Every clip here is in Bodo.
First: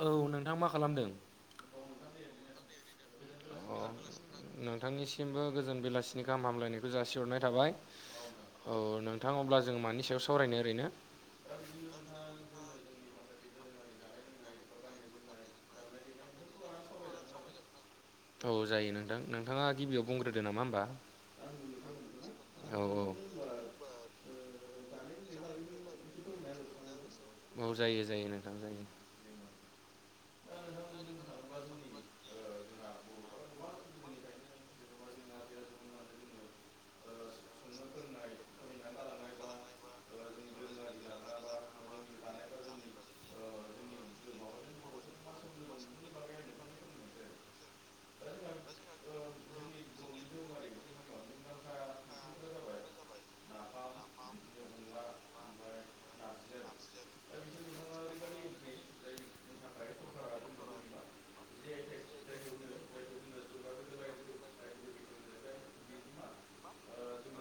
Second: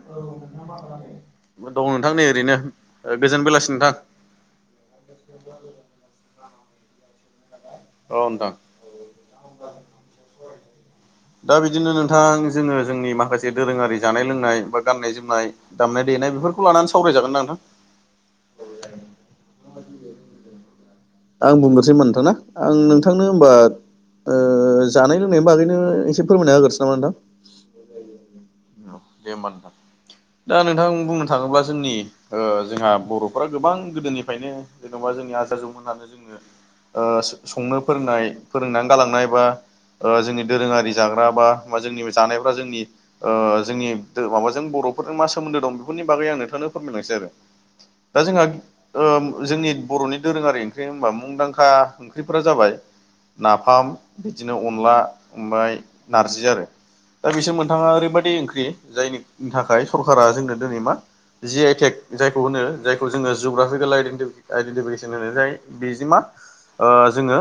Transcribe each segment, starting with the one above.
औ मा खालामदों दं नोंथां नै ओरैनो गोजोन बेलासि अ नोंथां। नोंथांनिसिमबो गोजोन बेलासिनि गाहाम हामलायनायखौ जासिहरनाय थाबाय। औ नोंथां अब्ला जों मानि सायाव सावरायनो ओरैनो? दा बिदिनो नोंथां जोङो जोंनि माखासे दोरोङारि जानाय लोंनाय बा गाननाय जोमनाय दामनाय देनाय बेफोरखौ लानानै सावरायजागोनना नोंथां? औ जायो नोंथां नोंथाङा गिबियाव बुंग्रोदो नामा होमबा। आं बुंगोरसै होमबा नोंथां ना औ आं नोंथांनो होमबा जानाय लोंनायनि बागैनो एसे फोरमायना होगोनसै नामा नोंथां? औ जायो जायो नोंथां जायो। दे होमबा नोंथां दा नोंथां बुंनो थाङोब्ला जोंनि ओ जोंहा बर'फ गोबां गोदोनिफ्रायनो जेन'बा जोंनि [unintelligible] ओ संनो फोरोंनाय फोरोंनानै गालांनाय बा ओ जोंनि दोरोङारि जाग्रा बा बा जोंनि जानायफ्रा जोंनि ओ जोंनि माबाजों बर'फोरजों मा सोमोन्दो दं बेफोरनि बागै आं नोंथांनो फोरमायलांसै आरो। दा जोंहा ओम जोंनि बर'नि दोरोङारि ओंख्रि होमबा मुंदांखा ओंख्रिफोरा जाबाय नाफाम बिदिनो अनला ओमफ्राय नारजि आरो। दा बिसोर मोनथाङा ओरैबायाददि ओंख्रि जायनिनि थाखाय सरकारा जोंनो दिनै मा जि आइटेक जायखौ होनो जायखौ जोङो जअग्राफिकेल आइडेन्टिफिकेसन होनो जाय बेजों मा ओ जोङो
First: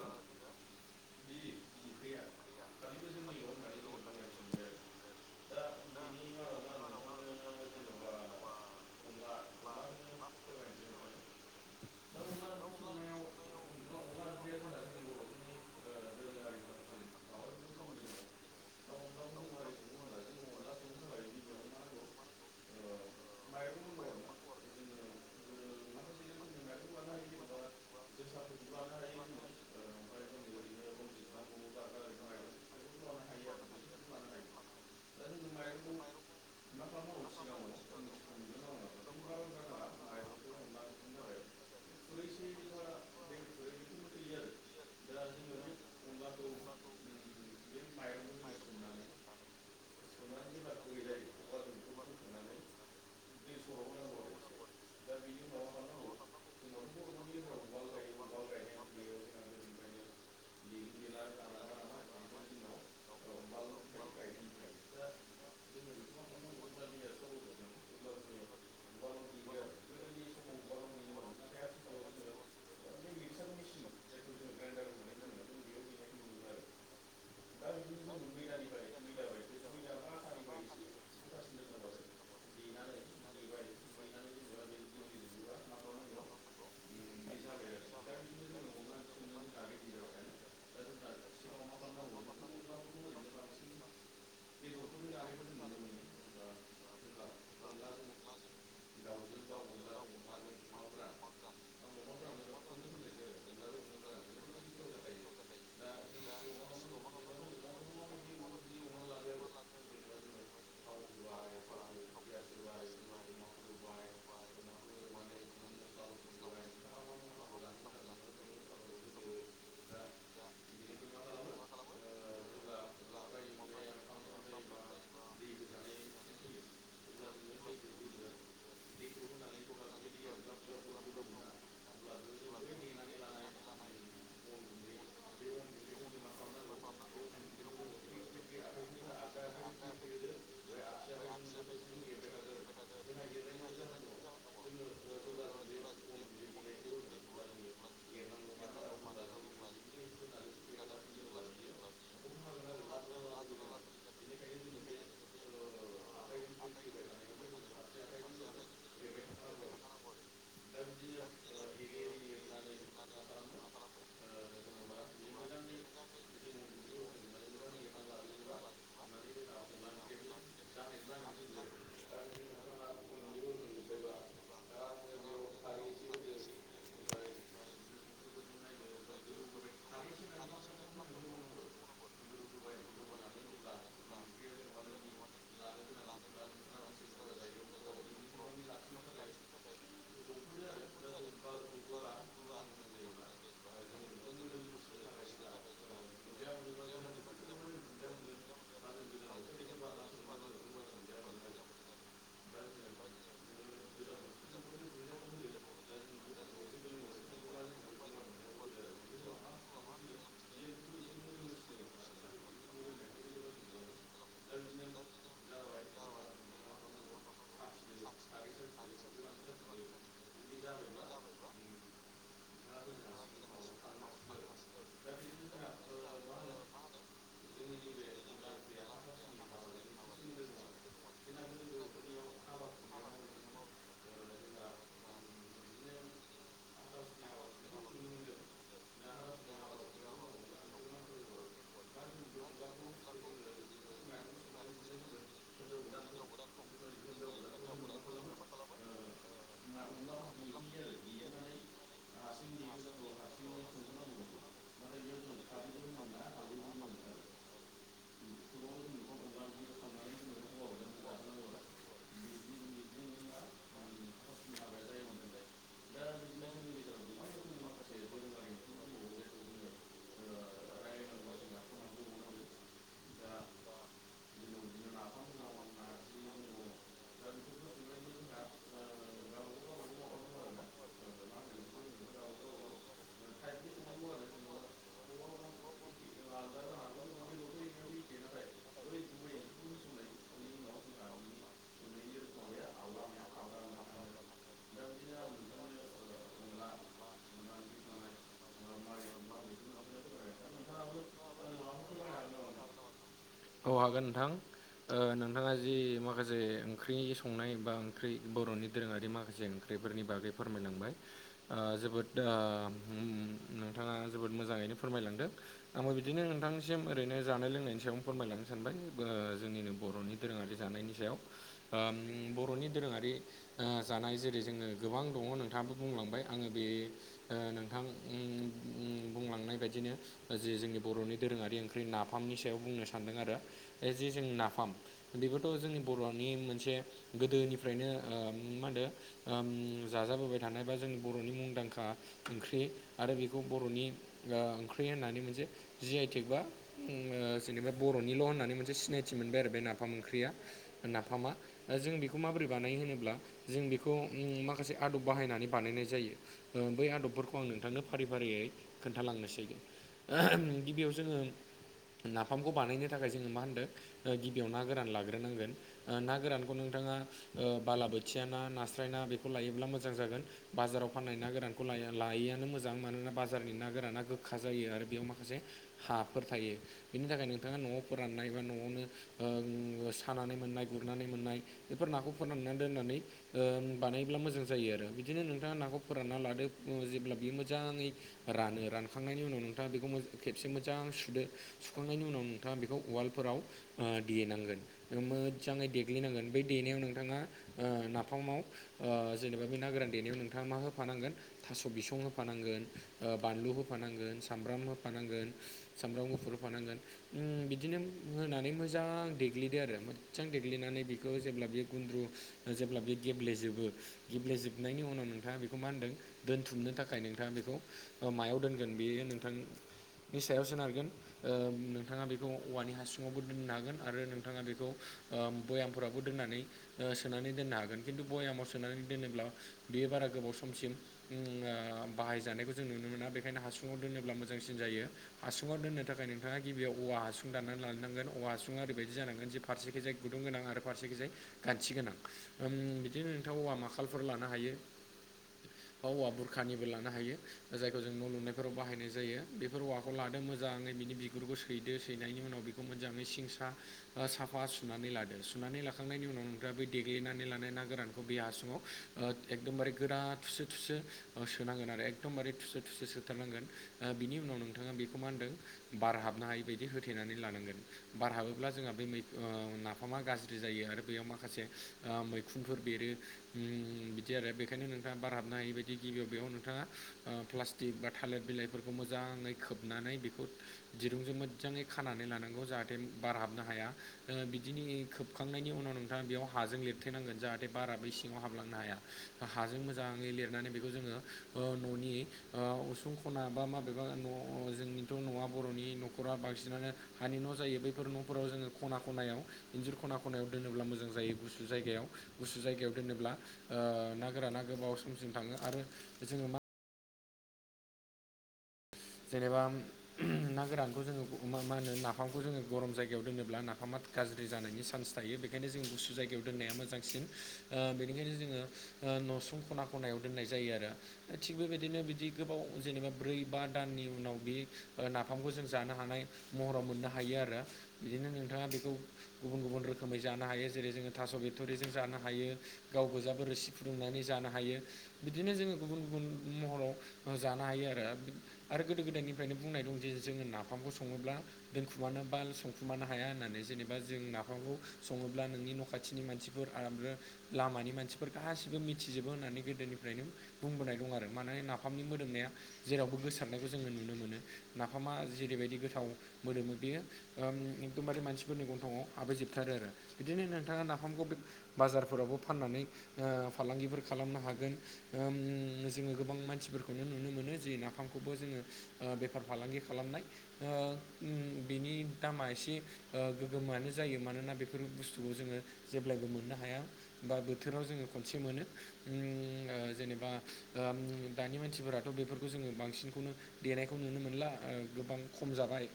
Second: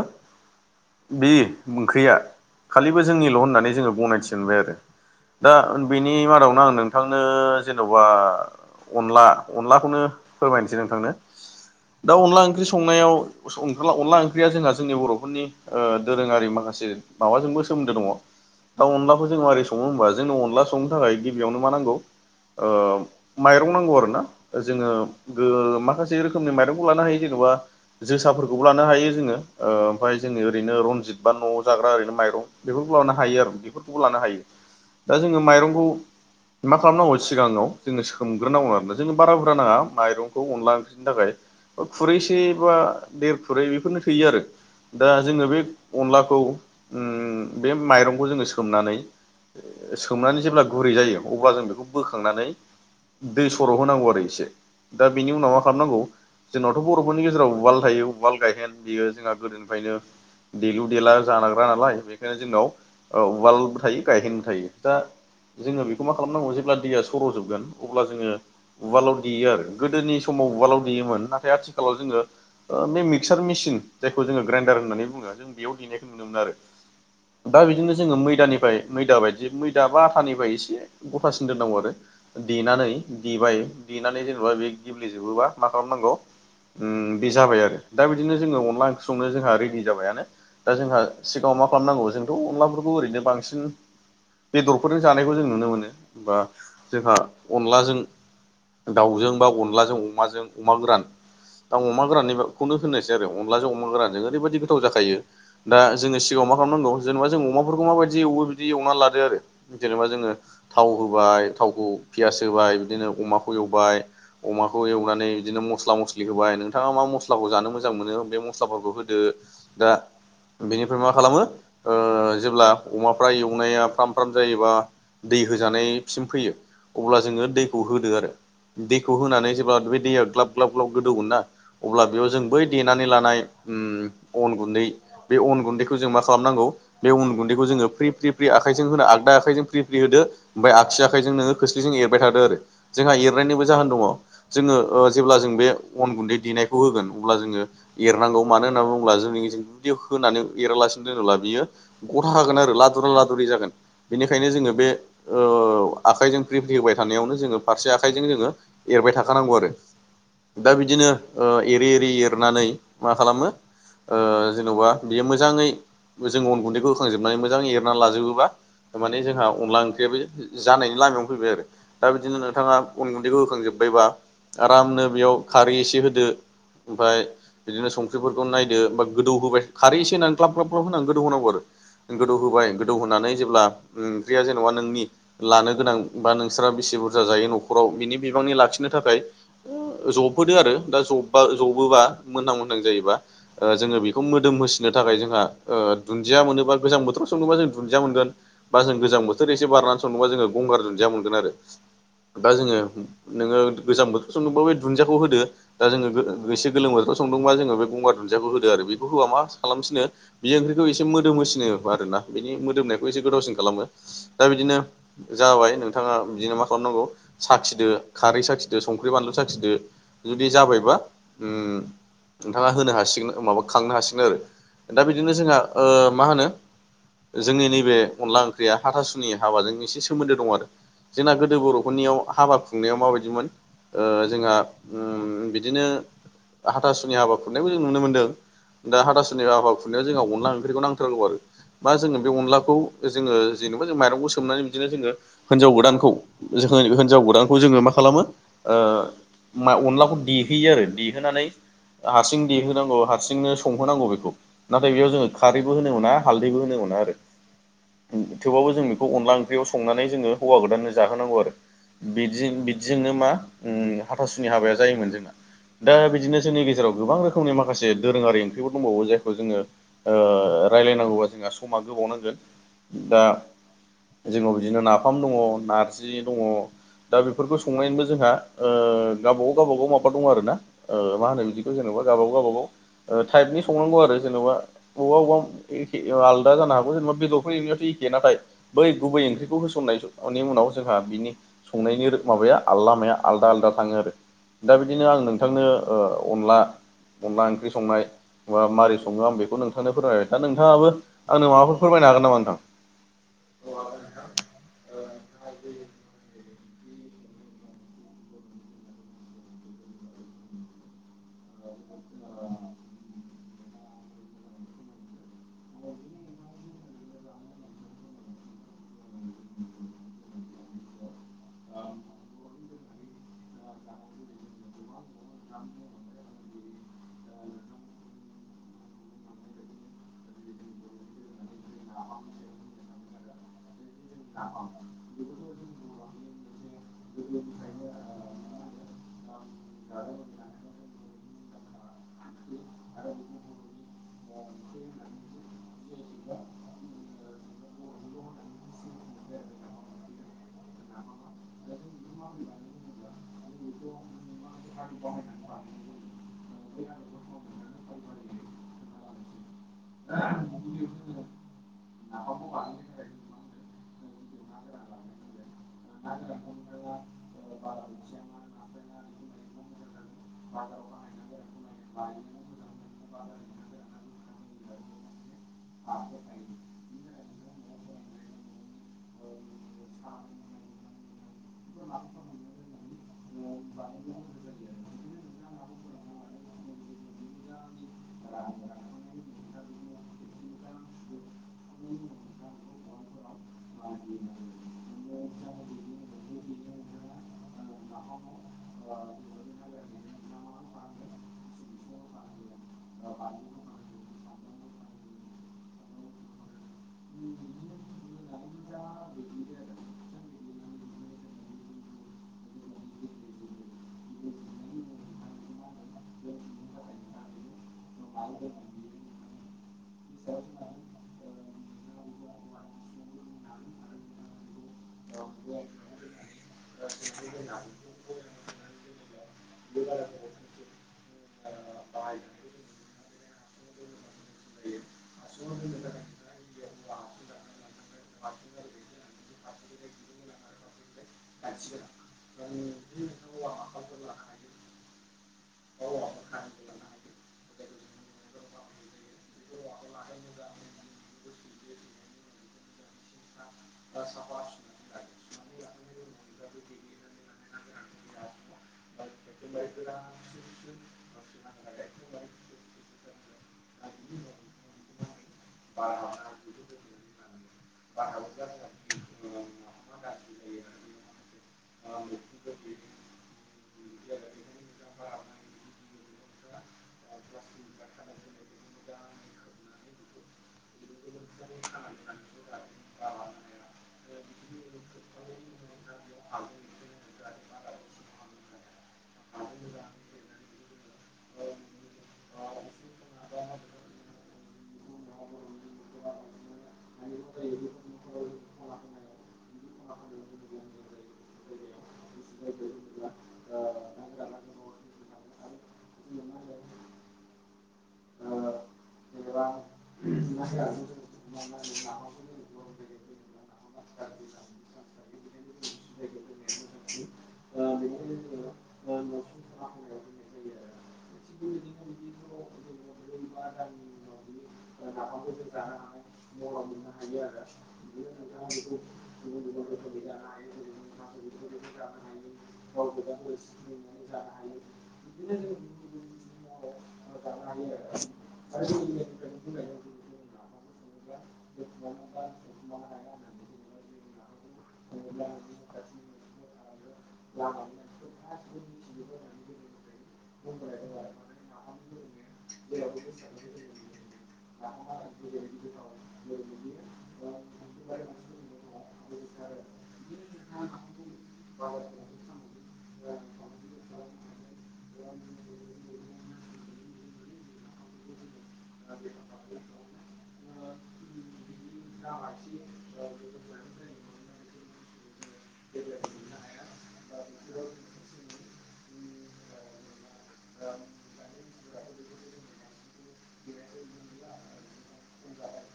बे ओंख्रिया खालिबो जोंनिल' होननानै जोङो गनायथि मोनबाय आरो दा बिनि मादावनो आं नोंथांनो जेन'बा अनला अनलाखौनो फोरमायनोसै नोंथांनो दा अनला ओंख्रि संनायाव अनला ओंख्रिया जोंहा जोंनि बर'फोरनि ओ दोरोङारि माखासे माबाजोंबो सोमोन्दो दङ। दा अनलाखौ जों मारै सङो होमबा जोंनो अनला संनो थाखाय गिबियावनो मा नांगौ ओ माइरं नांगौ आरो ना जोङो ओ माखासे रोखोमनि माइरंखौ लानो हायो जेनेबा जोसाफोरखौबो लानो हायो जोङो ओ ओमफ्राय जोङो ओरैनो रनजित बा न'आव जाग्रा ओरैनो माइरं बेफोरखौ लानो हायो आरो बेफोरखौबो लानो हायो दा जोङो माइरंखौ [inaudible] मा खालामनांगौ सिगाङाव जोङो सोमग्रोनांगौ आरोना जोंनो बारा बुरजा नाङा माइरंखौ अनला ओंख्रि नि थाखाय खुरैसे बा देर खुरै बेफोरनो थोयो आरो। दा जोङो बे अनलाखौ ओम बे माइरंखौ जोङो सोमनानै सोमनानै जेब्ला गुरै जायो अब्ला जों बेखौ बोखांनानै दै सर' होनांगौ आरो इसे दा बिनि उनाव मा खालामनांगौ जोंनावथ' बर'फोरनि गेजेराव उवाल थायो उवाल गायहेन बेयो जोंहा गोदोनिफ्रायनो देलु देला जानाग्रा नालाय बेखायनो जोंनाव ओ उवालबो थायो गायहेनबो थायो। दा जोङो बेखौ मा खालामनांगौ जेब्ला दैया सर'जोबगोन अब्ला जोङो उवालाव देयो आरो गोदोनि समाव उवालाव देयोमोन नाथाय आथिखालाव जोङो ओ बे मिक्सार मेसिन जायखौ जोङो ग्राइनडार होननानै बुङो जों बेयाव देनायखौ नुनो मोनो आरो। दा बिदिनो जोङो मैदानिफ्राय मैदा बायदि मै दा बा आथानिफ्राय एसे गथासिन दोननांगौ आरो। देनानै देबाय देनानै जेनेबा बे गेब्लेजोबोबा मा खालामनांगौ उम बे जाबाय आरो दा बिदिनो जोङो अनला ओंख्रि संनो जोंहा रेडि जाबायानो। दा जोंहा सिगाङाव मा खालामनांगौ जोंथ' अनलाफोरखौ ओरैनो बांसिन बेदरफोरजों जानायखौ जों नुनो मोनो बा जोंहा अनलाजों दाउजों बा अनलाजों अमाजों अमा गोरान दा अमा गोराननिखौनो होननोसै आरो अनलाजों अमा गोरानजों ओरैबायदि गोथाव जाखायो। दा जोङो सिगाङाव मा खालामनांगौ जेनेबा जों अमाफोरखौ माबादि एवो बिदि एवना लाद दो आरो जेनेबा जोङो थाव होबाय थावखौ पियास होबाय बिदिनो अमाखौ एवबाय अमाखौ एवनानै बिदिनो मस्ला मस्लि होबाय नोंथाङा मा मस्लाखौ जानो मोजां मोनो बे मस्लाफोरखौ होदो। दा बेनिफ्राय मा खालामो ओ जेब्ला अमाफ्रा एवनाया फ्राम फ्राम जायोबा दै होजानायसिम फैयो अब्ला जोङो दैखौ होदो आरो। दैखौ होनानै जेब्ला बे दैया ग्लाब ग्लाब ग्लाब गोदौगोन ना अब्ला बेयाव जों बै देनानै लानाय उम अन गुन्दै बे अन गुन्दैखौ जों मा खालामनांगौ बे अन गुन्दैखौ जोङो फ्रि फ्रि फ्रि आख आखाइजों होना आगदा आखाइजों फ्रि फ्रि होदो ओमफ्राय आसि आखाइजों नोङो खोस्लिजों एरबाय थादों आरो। जोंहा एरनायनिबो जाहोन दङ जोङो ओ जेब्ला जों बे अन गुन्दै देनायखौ होगोन अब्ला जोङो एरनांगौ मानो होनना बुङोब्ला जोंनि जुदि होनानै एरालासिनो दोनोब्ला बियो गथा खागोन आरो लादुरा लादुरि जागोन। बिनिखायनो जोङो बे ओ आखाइजों फ्रि फ्रि होबाय थानायावनो जोङो फारसे आखाइजों जोङो एरबाय थाखानांगौ आरो। दा बिदिनो ओ एरै एरै एरनानै मा खालामो जेन'बा बियो मोजाङै जों अन गुन्दैखौ होखांजोबनानै मोजाङै एर ना लाजोबोबा माने जोंहा अनला ओंख्रियाबो जानायनि लामायावनो फैबाय आरो दा बिदिनो नोंथाङा अन गुन्दैखौ होखांजोबायबा आरामनो बेयाव खारै एसे होदो ओमफाय बिदिनो संख्रिफोरखौ नायदो गोदौ होबाय खारै एसे होनानै ग्लाब ग्लाब ग्लाब होनानै गोदौ होननांगौ आरो। गोदौ होबाय गोदौ होनानै जेब्ला ओंख्रिया जेनबा नोंनि लानो गोनां बा नोंसोरा बेसे बुरजा जायो न'खराव बिनि बिबांनि लाखिनो थाखाय जब होदो आरो दा जा जबोबा मोनहां मोनहां जायोबा जोङो बेखौ मोदोम होसिनो थाखाय जोंहा दुन्दिया मोनोबा गोजां बोथोराव सङोबा जों दुन्दिया मोनगोन बा जों गोजां बोथोर एसे बारनानै संबा जोङो गंगार दुन्दिया मोनगोन आरो दा जोङो नोङो गोजां बोथोर स नोंबो बे दुन्दियाखौ होदो दा जोङो एसे गोलोम बोथोराव संदोंबा जोङो बे गंगार दुन्दियाखौ होदो आरो बेखौ होआ मा खालामसिनो बेयो ओंख्रिखौ एसे मोदोमोसिनो आरो ना बिनि मोदोमनायखौ एसे गोदावसिन खालामो दा बिदिनो जाबाय नोंथाङा बिदिनो मा खालामनांगौ साखिदो खारै साखिदो संख्रि बानलु साखिदो जुदि जाबायबा नोंथाङा होनो हासिगोन माबा खांनो हासिगोन आरो दा बिदिनो जोंहा मा होनो जोंनि नैबे अनला ओंख्रिया हाथासुनि हाबाजों एसे सोमोन्दो दं आरो जोंना गोदो बर'फोरनियाव हाबा खुंनायाव माबायदिमोन जोंहा बिदिनो हाथासुनि हाबा खुरनायखौ जों नुनो मोनदों दा हादास सोरनि हाबा खुनाय जोंहा अनला ओंख्रिखौ नांथारगौ आरो बा जोङो बे अनलाखौ जोङो जेनेबा जों माइरंखौ सोमनानै बिदिनो जोङो हिनजाव गोदानखौ हिनजाव गोदानखौ जोङो मा खालामो मा अनलाखौ देहोयो आरो देहोनानै हारसिं देहोनांगौ हारसिंनो संहोनांगौ बेखौ नाथाय बेयाव जोङो खारैबो होनो मोना हाल दैबो होनो मोना आरो थेवबाबबो जों बेखौ अनदला ओंख्रियाव संनानै जोङो हौवा गोदाननो जाहोनांगौ आरो बि बिदिजोंनो मा हाथासुनि हाबाया जायोमोन जोंना दा बिदिनो जोंनि गेजेराव गोबां रोखोमनि माखासे दोरोङारि ओंख्रिबो दंबावो जायखौ जोङो रायजलायनांगौबा जोंहा समा गोबाव नांगोन दा जोंनाव बिदिनो नाफाम दङ नारजि दङ दा बेफोरखौ संनायनिबो जोंहा गावबागाव गावबागाव माबा दं आरो ना मा होनो बिदिखौ जेनेबा गावबागाव गावबागाव टाइप नि संनांगौ आरो जेनेबा अबेबा अबेबा आलदा जानो हागौ जेनेबा बेदरफोर ए' नाथाय बै गुबै आओंख्रिखौ होसनाय नि उनाव जोंहा बेनि संनायनि माबाया आल लामाया आलादा आलादा थाङो आरो दा बिदिनो आं नोंथांनो अनला अनला ओंख्रि संनाय बा माबै सङो आं बेखौ नोंथांनो फोरमायबाय दा नों नोंथाङाबो आंनो माबाफोर फोरमायनो हागोन नामा नोंथां औ हागोन नोंथां नोंथाङा जि माखासे ओंख्रिनि संनाय बा ओंख्रि बर'नि दोरोङारि माखासेओ फोरनि बागै फोरमायलांबाय जोबोद दा नोंथाङा जोबोद मोजाङैनो फोरमायलांदों आंबो बिदिनो नोंथांनिसिम ओरैनो जानाय लोंनायनि सायाव फोरमायलांनो सानबाय जोंनिनो बर'नि दोरोङारि जानायनि सायाव बर'नि दोरोङारि जानाय जेरै जोङो गोबां दङ नोंथाङाबो बुंलांबाय आङो बे नोंथां बुंलांनाय बायदिनो जि जोंनि बर'नि दोरोङारि ओंख्रि नाफामनि सायाव बुंनो सानदों आरो बे जि जों नाफाम बेबोथ' जोंनि बर'नि मोनसे गोदोनिफ्रायनो ओ मा होनदो ओम जाजाबोबाय थानाय बा जोंनि बर'नि मुंदांखा ओंख्रि आरो बेखौ बर'नि ओ ओंख्रि होननानै मोनसे जि आइ टेग बा उ जेनेबा बर'निल' होननानै मोनसे सिनायथि मोनबाय आरो बे नाफाम ओंख्रिया नाफामा जों बेखौ माबोरै बानायो होनोब्ला जों बेखौ माखासे आदब बाहायनानै बानायनाय जायो। ओ बै आदबफोरखौ आं नोंथांनो फारि फारियै खोन्थालांनोसै दे गिबियाव जोङो नाफामखौ बानायनो थाखाय जोङो मा होनदों ओ गिबियाव ना गोरान लाग्रोनांगोन ओ ना गोरानखौ नोंथाङा ओ बालाबोथिया ना नास्राय ना बेखौ लायोब्ला मोजां जागोन। बाजाराव फाननाय ना गोरानखौ ला लायैआनो मोजां मानोना बाजारनि ना गोराना गोखा जायो आरो बेयाव माखासे हाफोर थायो बेनि थाखाय नोंथाङा न'आव फोराननाय बा न'आवनो ओ सानानै मोननाय गुरनानै मोननाय बेफोर नाखौ फोनाननानै दोननानै ओ बानायोब्ला मोजां जायो आरो बिदिनो नोंथाङा नाखौ फोरानना लादो जेब्ला बियो मोजाङै रानो रानखांनायनि उनाव नों नोंथाङा बेखौ खेबसे मोजां सुदो सुखांनायनि उनाव नोंथाङा बेखौ उवालफोराव ओ देनांगोन मोजाङै देग्लिनांगोन बे देनायाव नोंथाङा नाफामाव जेनेबा बे ना गोरान देनायाव नोंथाङा मा होफानांगोन थास' बिसं होफानांगोन ओ बानलु होफानांगोन सामब्राम होफानांगोन सामब्राम गुफुर होफानांगोन उ बिदिनो होनानै मोजां देग्लिदो आरो मोजां देग्लिनानै बेखौ जेब्ला बियो गुन्द्रु जेब्ला बे गेब्लेजोबो गेब्लेेजोबनायनि उनाव नोंथाङा बेखौ मा होनदों दोनथुमनो थाखाय नोंथाङा बेखौ मायाव दोनगोन बेयो नोंथांनि सायाव सोनारगोन ओ नोंथाङा बेखौ औवानि हासुङावबो दोननो हागोन आरो नोंथाङा बेखौ ओ बयामफोराबो दोननानै सोनानै दोननो हागोन खिन्थु बयामाव सोनानै दोनोब्ला बेयो बारा गोबाव समसिम उ आ बाहायजानायखौ जों नुनो मोना बेनिखायनो हासु दोनोब्ला मोजांसिन जायो हासुङाव दोननो थाखाय नोंथाङा गिबियाव औवा हासुं दाननानै लानो थांगोन औवा हासुङा ओरैबायदि जानांगोन जे फारसेखिजाय गुदुं गोनां आरो फारसेखिजाय गानथि गोनां ओम बिदिनो नोंथां औवा माखालफोर लानो हायो बा हवा बुरखानिबो लानो हायो जायखौ जों न' लुनायफोराव बाहाय नाय जायो बेफोर औवाखौ लादो मोजाङै बिनि बिगुरखौ सैदो सैनायनि उनाव बेखौ मोजाङै सिं सा ओ साफा सुनानै लादो सुनानै लाखांनायनि उनाव नोंथाङा बे देग्लिनानै लानाय ना गोरानखौ बे हासुङाव ओ एकदमबारे गोरा थुसो थुसो सोनांगोन आरो एकदमबारे थुसो थुसो सोथारनांगोन ओ बिनि उनाव नोंथाङा बेखौ मा होनदों बार हाबनो हायि बायदि होथेनानै लानांगोन बार हाबो अब्ला जोंहा बेै ओ नाफामा गाज्रि जायो आरो बेयाव माखासे मैखुनफोर बेरो उम बिदि आरो बेखायनो नोंथाङा बार हाबनो हायि बायदि गिबियाव बेयाव नोंथाङा ओ प्लास्टिक बा थालिर बिलाइ फोरखौ मोजाङै खोबनानै बेखौ दिरुंजों मोजाङै खानानै लानांगौ जाहाथे बार हाबनो हाया ओ बिदिनि खोबखांनायनि उनाव नोंथाङा बेयाव हाजों लिरथेनांगोन जाहाथे बारााबै सिङाव हाबलांनो हाया हाजों मोजाङै लिरनानै बेखौ जोङो ओ न'नि उसुं खना मा माबेबा न' जोंनि थ' न'आ बर'नि न'खरा बांसिनानो हानि न' जायो बैफोर न'फोराव जोङो खना खनायाव इन्जुर खना खनायाव दोनोब्ला मोजां जायो गुसु जायगायाव गुसु जायगायाव दोनोब्ला ओ ना गोराना गोबाव समसिम थाङो आरो जोङो मा जेनेबा ना गोरानखौ जोङो मा होनो नाफामखौ जोङो गरम जायगायाव दोनोब्ला नाफामा गाज्रि जानायनि चान्स थायो बेखायनो जोङ गुसु जायगायाव दोननाया मोजांसिन ओ बेनिखायनो जोङो ओ न'सुं खना खनायाव दोननाय जायो आरो थिग बेबायदिनो बिदि गोबाव जेनेबा ब्रै बा दाननि उनाव बे नाफामखौ जों जानो हानाय महराव मोननो हायो आरो बिदिनो नोंथाङा बेखौ गुबुन गुबुन रोखोमै जानो हायो जेरै जोङो थास' बेक्ट'रिजों जानो हायो। गाव गोजााबो रोसि फुदुंनानै जानो हायो, बिदिनो जोङो गुबुन गुबुन महराव जानो हायो आरो आरो गोदो गोदायनिफ्रायनो बुंनाय दं जे जोङो नाफामखौ सङोब्ला दोनखुमानो बाल संखुमानो हाया होननानै जेनेबा जों नाफामखौ सङोब्ला नोंनि न' खाथिनि मानसिफोर आरामनो लामानि मानसिफोर गासिबो मिथिजोबो होननानै गोदोनिफ्रायनो बुंबोनाय दं आरो माने नाफामनि मोदोमनाया जेरावबो गोसो ज नुनो मोना जेरैबाय [unintelligible] बेयो एखदमबारे मानसिफोरनि [unintelligible] आाबै जोबथारो आरो बिदिनो नोंथाङा नाफामखौ बे बाजारफोरावबो फाननानै फालांगिफोर खालामनो हागोन, जोङो गोबां मानसिफोरखौनो नुनो मोनो जे ना बिफांखौबो जोङो बेफार फालांगि खालामनाय बिनि दामा एसे गोगोमोानो जायो मानोना बेफोर बुस्थुखौ जोङो जेब्लायबो मोननो हाया बा बोथोराव जोङो खनसे मोनो जेनेबा। दानि मानसिफोराथ' बेफोरखौ जोङो बांसिन बिांसिनखौनो देनायखौ नुनो मोनला गोबां खम जाबाय।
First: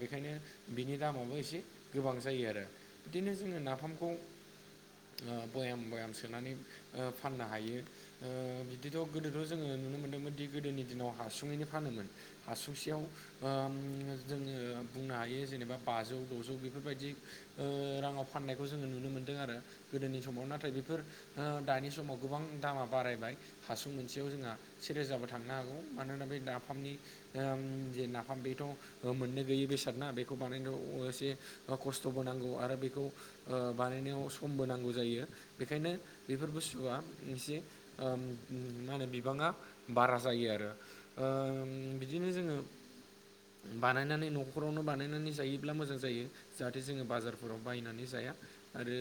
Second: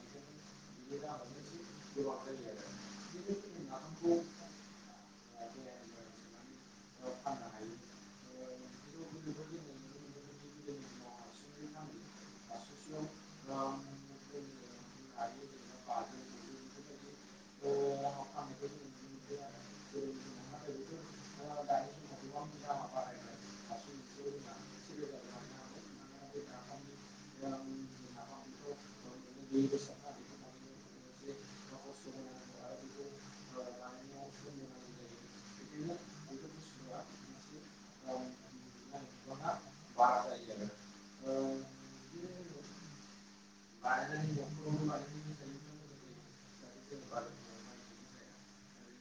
बेखायनो बिनि दामाबो एसे गोबां जायो आरो। बिदिनो जोङो नाफामखौ बयाम बयाम सोनानै फाननो हायो। बिदिथ' गोदोथ' जोङो नुनो मोन्दोंमोन दि गोदोनि दिनाव हासुङैनो फानोमोन। हौसेयाव जोङो बुंनो हायो जेनेबा बाजौ द'जौ बेफोरबायदि राङाव फाननायखौ जोङो नुनो मोनदों आरो। गोदोनि समाव नाथाय बेफोर दानि समाव गोबां दामा बारायबाय। हासु मोनसेयाव जोंहा सेेरोजाबो थांनो हागौ। नाफनिे नाफाम बेथ' मोननो गैयै बेसाद ना बे बेखौ बानायनायाव एसे खस्थ'बो नांगौ आरो बेखौ बानायनायाव समबो नांगौ जायो बेखायनो बेफोर बुस्थुआ एसे मा होनो? बिबाङा बारा जायो आरो बिदिनो जोङो बानायनानै न'खरावनो बानायनानै जायोब्ला मोजां जायो। जाहाथे जोङो बाजारफोराव बायनानै जाया आरो।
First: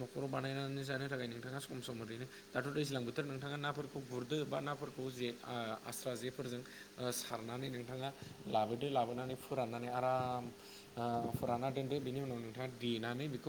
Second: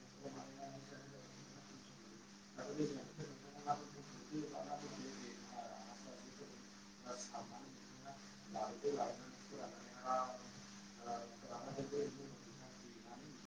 न'खराव बानायनानै जानो थाखाय नोंथाङा सम सम ओरैनो दाथ' दैज्लां बोथोर नोंथाङा नाफोरखौ गुरदो बा नाफोरखौ जे आस्रा जेफोरजों सारनानै नोंथाङा लाबोदो लाबोनानै फोराननानै आराम फोराना दोन्दो बेनि उनाव नोंथाङा देनानै बेखौ